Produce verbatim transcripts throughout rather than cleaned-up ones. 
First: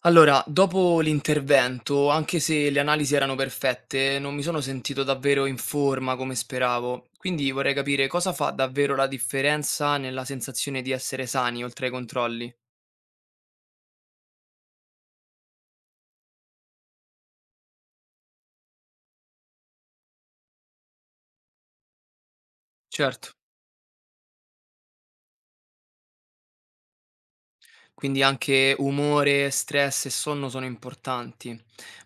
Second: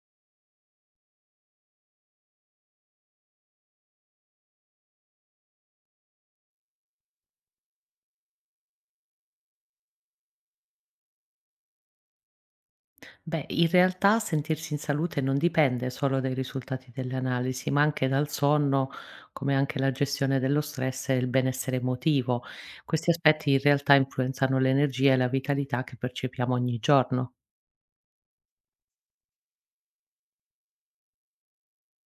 Allora, dopo l'intervento, anche se le analisi erano perfette, non mi sono sentito davvero in forma come speravo. Quindi vorrei capire cosa fa davvero la differenza nella sensazione di essere sani oltre ai controlli. Beh, in realtà sentirsi in salute non dipende solo dai risultati delle analisi, ma anche dal sonno, come anche la gestione dello stress e il benessere emotivo. Questi Certo, aspetti in realtà influenzano l'energia e la vitalità che percepiamo ogni giorno. quindi anche umore, stress e sonno sono importanti.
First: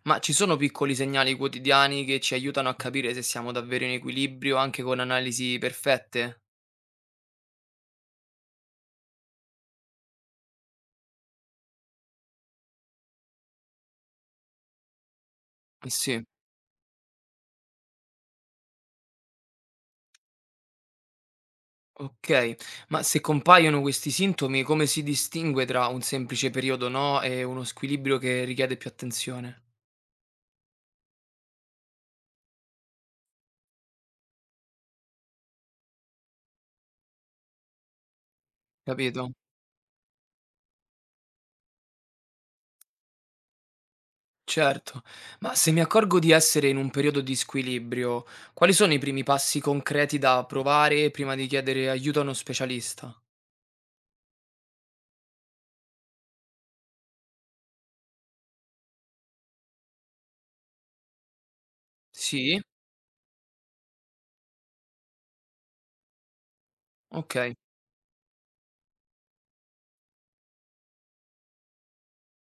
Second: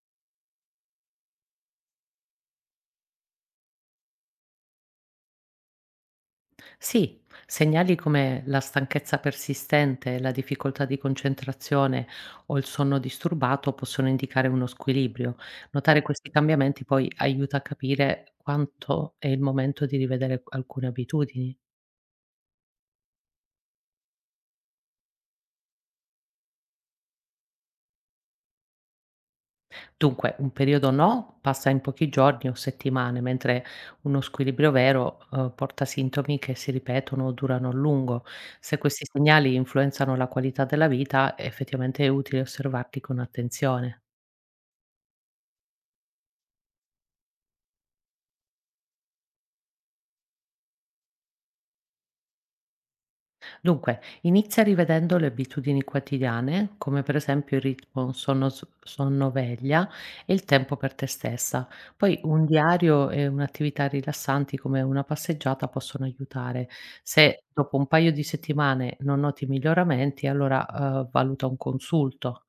Ma ci sono piccoli segnali quotidiani che ci aiutano a capire se siamo davvero in equilibrio anche con analisi perfette? Sì, segnali come la stanchezza persistente, la difficoltà di concentrazione o il sonno disturbato possono indicare uno squilibrio. Eh Notare sì. questi cambiamenti poi aiuta a capire quanto è il momento di rivedere alcune abitudini. Okay, ma se compaiono questi sintomi, come si distingue tra un semplice periodo no e uno squilibrio che richiede più attenzione? Dunque, un periodo no passa in pochi giorni o settimane, mentre uno squilibrio vero, uhm, porta sintomi che si ripetono o durano a lungo. Se questi Capito? segnali influenzano la qualità della vita, effettivamente è utile osservarli con attenzione. Certo, ma se mi accorgo di essere in un periodo di squilibrio, quali sono i primi passi concreti da provare prima di chiedere aiuto a uno specialista? Dunque, inizia rivedendo le abitudini quotidiane, come per esempio il ritmo sonno s- sonno-veglia e il tempo per te stessa. Poi un Sì? diario e un'attività rilassanti come una passeggiata possono aiutare. Se Okay. dopo un paio di settimane non noti miglioramenti, allora eh, valuta un consulto.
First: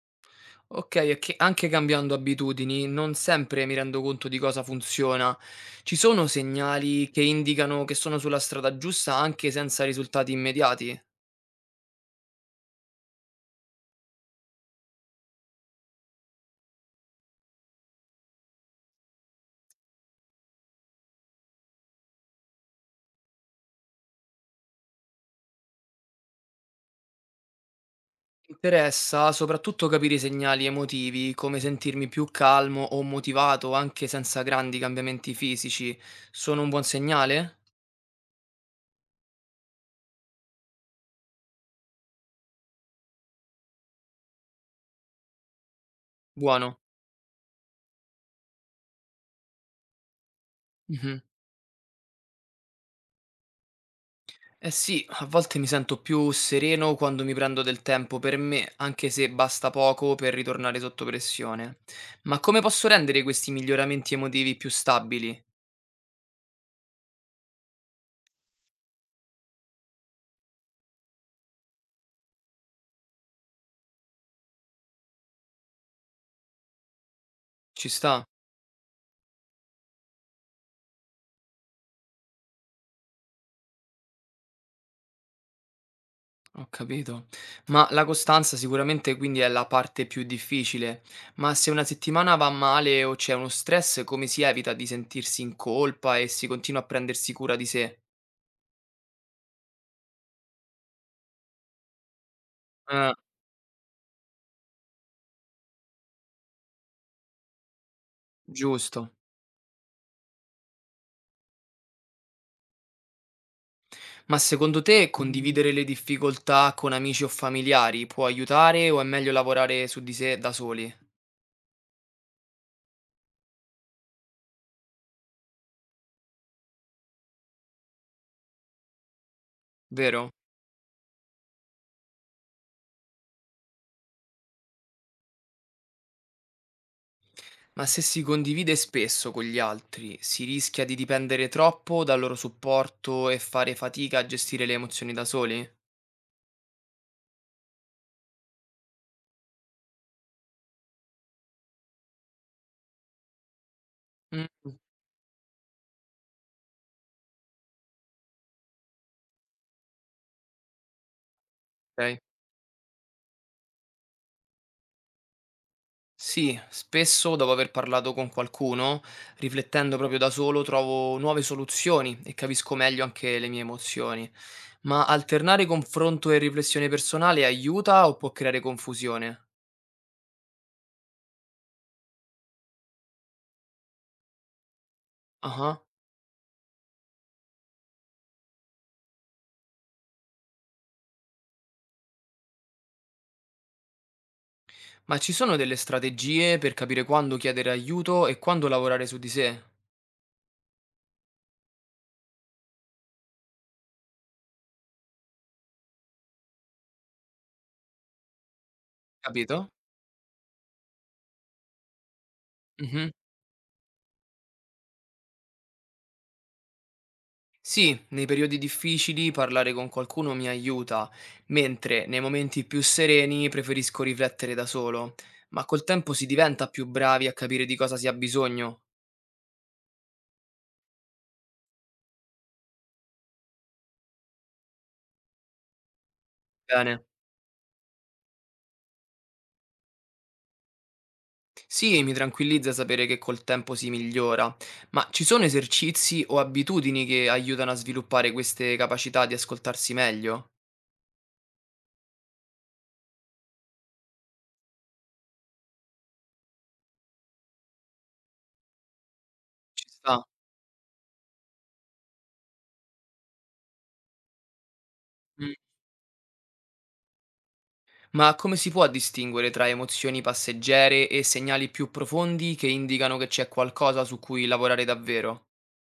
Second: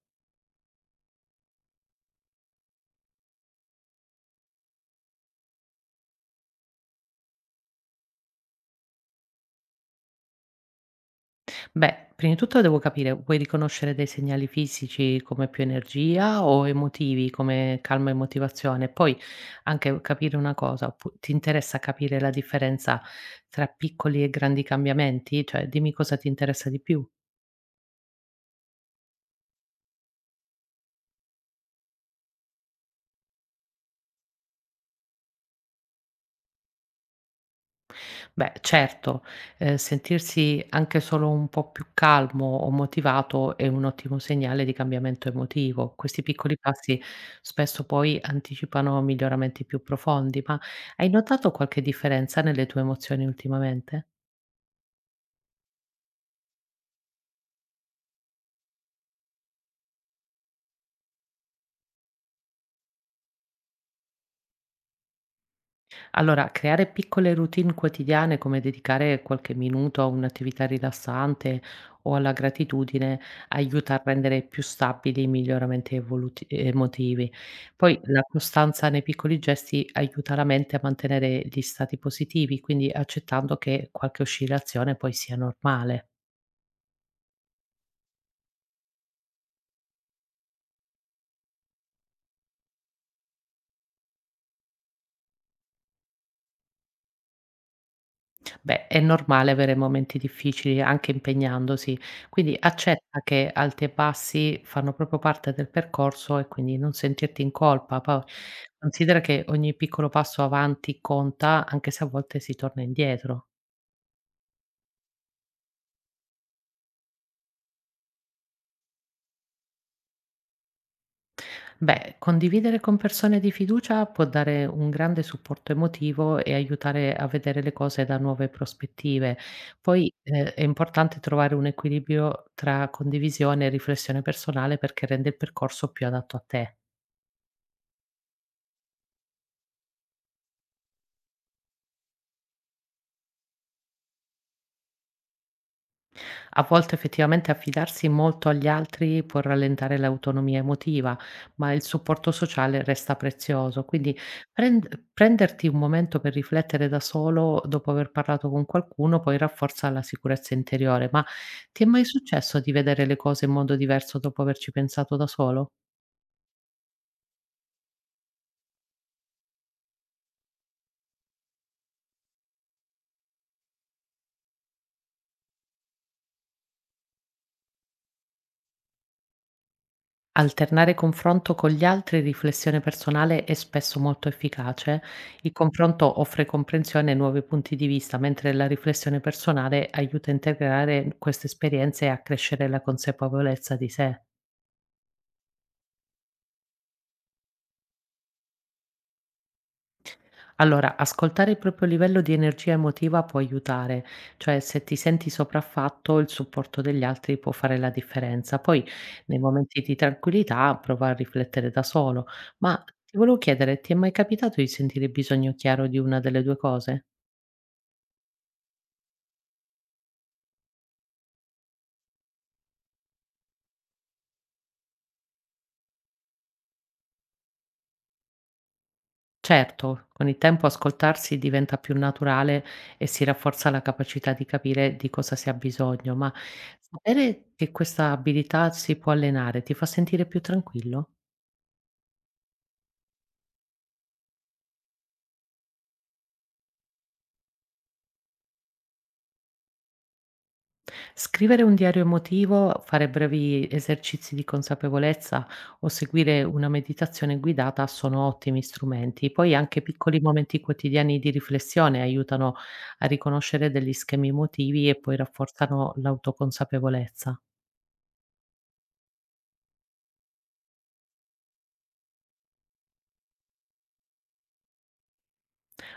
Okay, e che anche cambiando abitudini non sempre mi rendo conto di cosa funziona. Ci sono segnali che indicano che sono sulla strada giusta anche senza risultati immediati? Beh, prima di tutto devo capire, vuoi riconoscere dei segnali fisici come più energia o emotivi come calma e motivazione? Poi anche capire una cosa, oppu- ti interessa capire la differenza tra piccoli e grandi cambiamenti? Cioè, dimmi cosa ti interessa di più. Interessa soprattutto capire i segnali emotivi, come sentirmi più calmo o motivato anche senza grandi cambiamenti fisici. Sono un buon segnale? Beh, certo, ehm, sentirsi anche solo un po' più calmo o motivato è un ottimo segnale di cambiamento emotivo. Questi piccoli Buono. passi spesso poi anticipano miglioramenti più profondi, ma hai Mhm. notato qualche differenza nelle tue emozioni ultimamente? Eh sì, a volte mi sento più sereno quando mi prendo del tempo per me, anche se basta poco per ritornare sotto pressione. Ma come posso rendere questi miglioramenti emotivi più stabili? Allora, creare piccole routine quotidiane come dedicare qualche minuto a un'attività rilassante o alla gratitudine aiuta a rendere più stabili i miglioramenti evoluti- emotivi. Ci Poi la sta? costanza nei piccoli gesti aiuta la mente a mantenere gli stati positivi, quindi accettando che qualche oscillazione poi sia normale. Ho capito. Ma la costanza sicuramente quindi è la parte più difficile, ma se una settimana va male o c'è uno stress, come si evita di sentirsi in colpa e si continua a prendersi cura di sé? Beh, è normale avere momenti difficili anche impegnandosi, quindi Eh, accetta che alti e bassi fanno proprio parte del percorso e quindi non sentirti in colpa. Poi giusto. considera che ogni piccolo passo avanti conta, anche se a volte si torna indietro. Ma secondo te condividere le difficoltà con amici o familiari può aiutare o è meglio lavorare su di sé da soli? Beh, condividere con persone di fiducia può dare un grande supporto emotivo e aiutare a vedere le cose da nuove prospettive. Poi, Vero? eh, è importante trovare un equilibrio tra condivisione e riflessione personale perché rende il percorso più adatto a te. Ma se si condivide spesso con gli altri, si rischia di dipendere troppo dal loro supporto e fare fatica a gestire le emozioni da soli? A volte effettivamente affidarsi molto agli altri può rallentare l'autonomia emotiva, ma il supporto sociale resta prezioso. Quindi Mm. prend- prenderti un momento per riflettere da solo dopo aver parlato con qualcuno poi rafforza la sicurezza interiore. Ma ti è mai Okay. successo di vedere le cose in modo diverso dopo averci pensato da solo? Sì, spesso dopo aver parlato con qualcuno, riflettendo proprio da solo, trovo nuove soluzioni e capisco meglio anche le mie emozioni. Ma alternare confronto e riflessione personale aiuta o può creare confusione? Alternare confronto con gli altri e riflessione personale è spesso molto efficace. Il Ah-ah. confronto offre comprensione e nuovi punti di vista, mentre la riflessione personale aiuta a integrare queste esperienze e a crescere la consapevolezza di sé. Ma ci sono delle strategie per capire quando chiedere aiuto e quando lavorare su di sé? Allora, ascoltare il proprio livello di energia emotiva può aiutare, cioè se ti senti sopraffatto, il supporto degli altri può fare la differenza. Poi, nei Capito? momenti di tranquillità, prova a riflettere da solo. Ma Mh-mh. ti volevo chiedere, ti è mai capitato di sentire bisogno chiaro di una delle due cose? Sì, nei periodi difficili parlare con qualcuno mi aiuta, mentre nei momenti più sereni preferisco riflettere da solo, ma col tempo si diventa più bravi a capire di cosa si ha bisogno. Certo, con il tempo ascoltarsi diventa più naturale e si rafforza la capacità di capire di cosa si ha bisogno, ma Bene. sapere che questa abilità si può allenare ti fa sentire più tranquillo? Sì, mi tranquillizza sapere che col tempo si migliora, ma ci sono esercizi o abitudini che aiutano a sviluppare queste capacità di ascoltarsi meglio? Scrivere un diario emotivo, fare brevi esercizi di consapevolezza o seguire una meditazione guidata sono ottimi strumenti. Poi anche Ci piccoli sta. momenti quotidiani di riflessione aiutano a riconoscere degli schemi emotivi e poi Mm. rafforzano l'autoconsapevolezza. Ma come si può distinguere tra emozioni passeggere e segnali più profondi che indicano che c'è qualcosa su cui lavorare davvero?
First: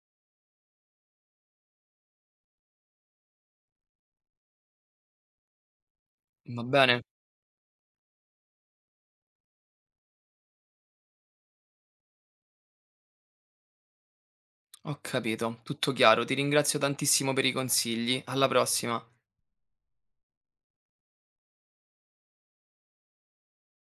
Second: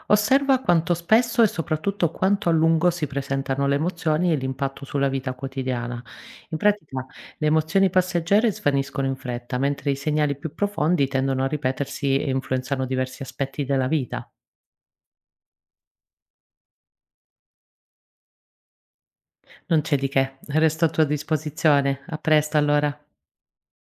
Osserva quanto spesso e soprattutto quanto a lungo si presentano le emozioni e l'impatto sulla vita quotidiana. In Va bene, pratica, le emozioni passeggere svaniscono in fretta, mentre i segnali più profondi tendono a ripetersi e influenzano diversi aspetti della vita. ho capito, tutto chiaro. Ti ringrazio tantissimo per i consigli. Alla prossima. Non c'è di che, resto a tua disposizione. A presto allora.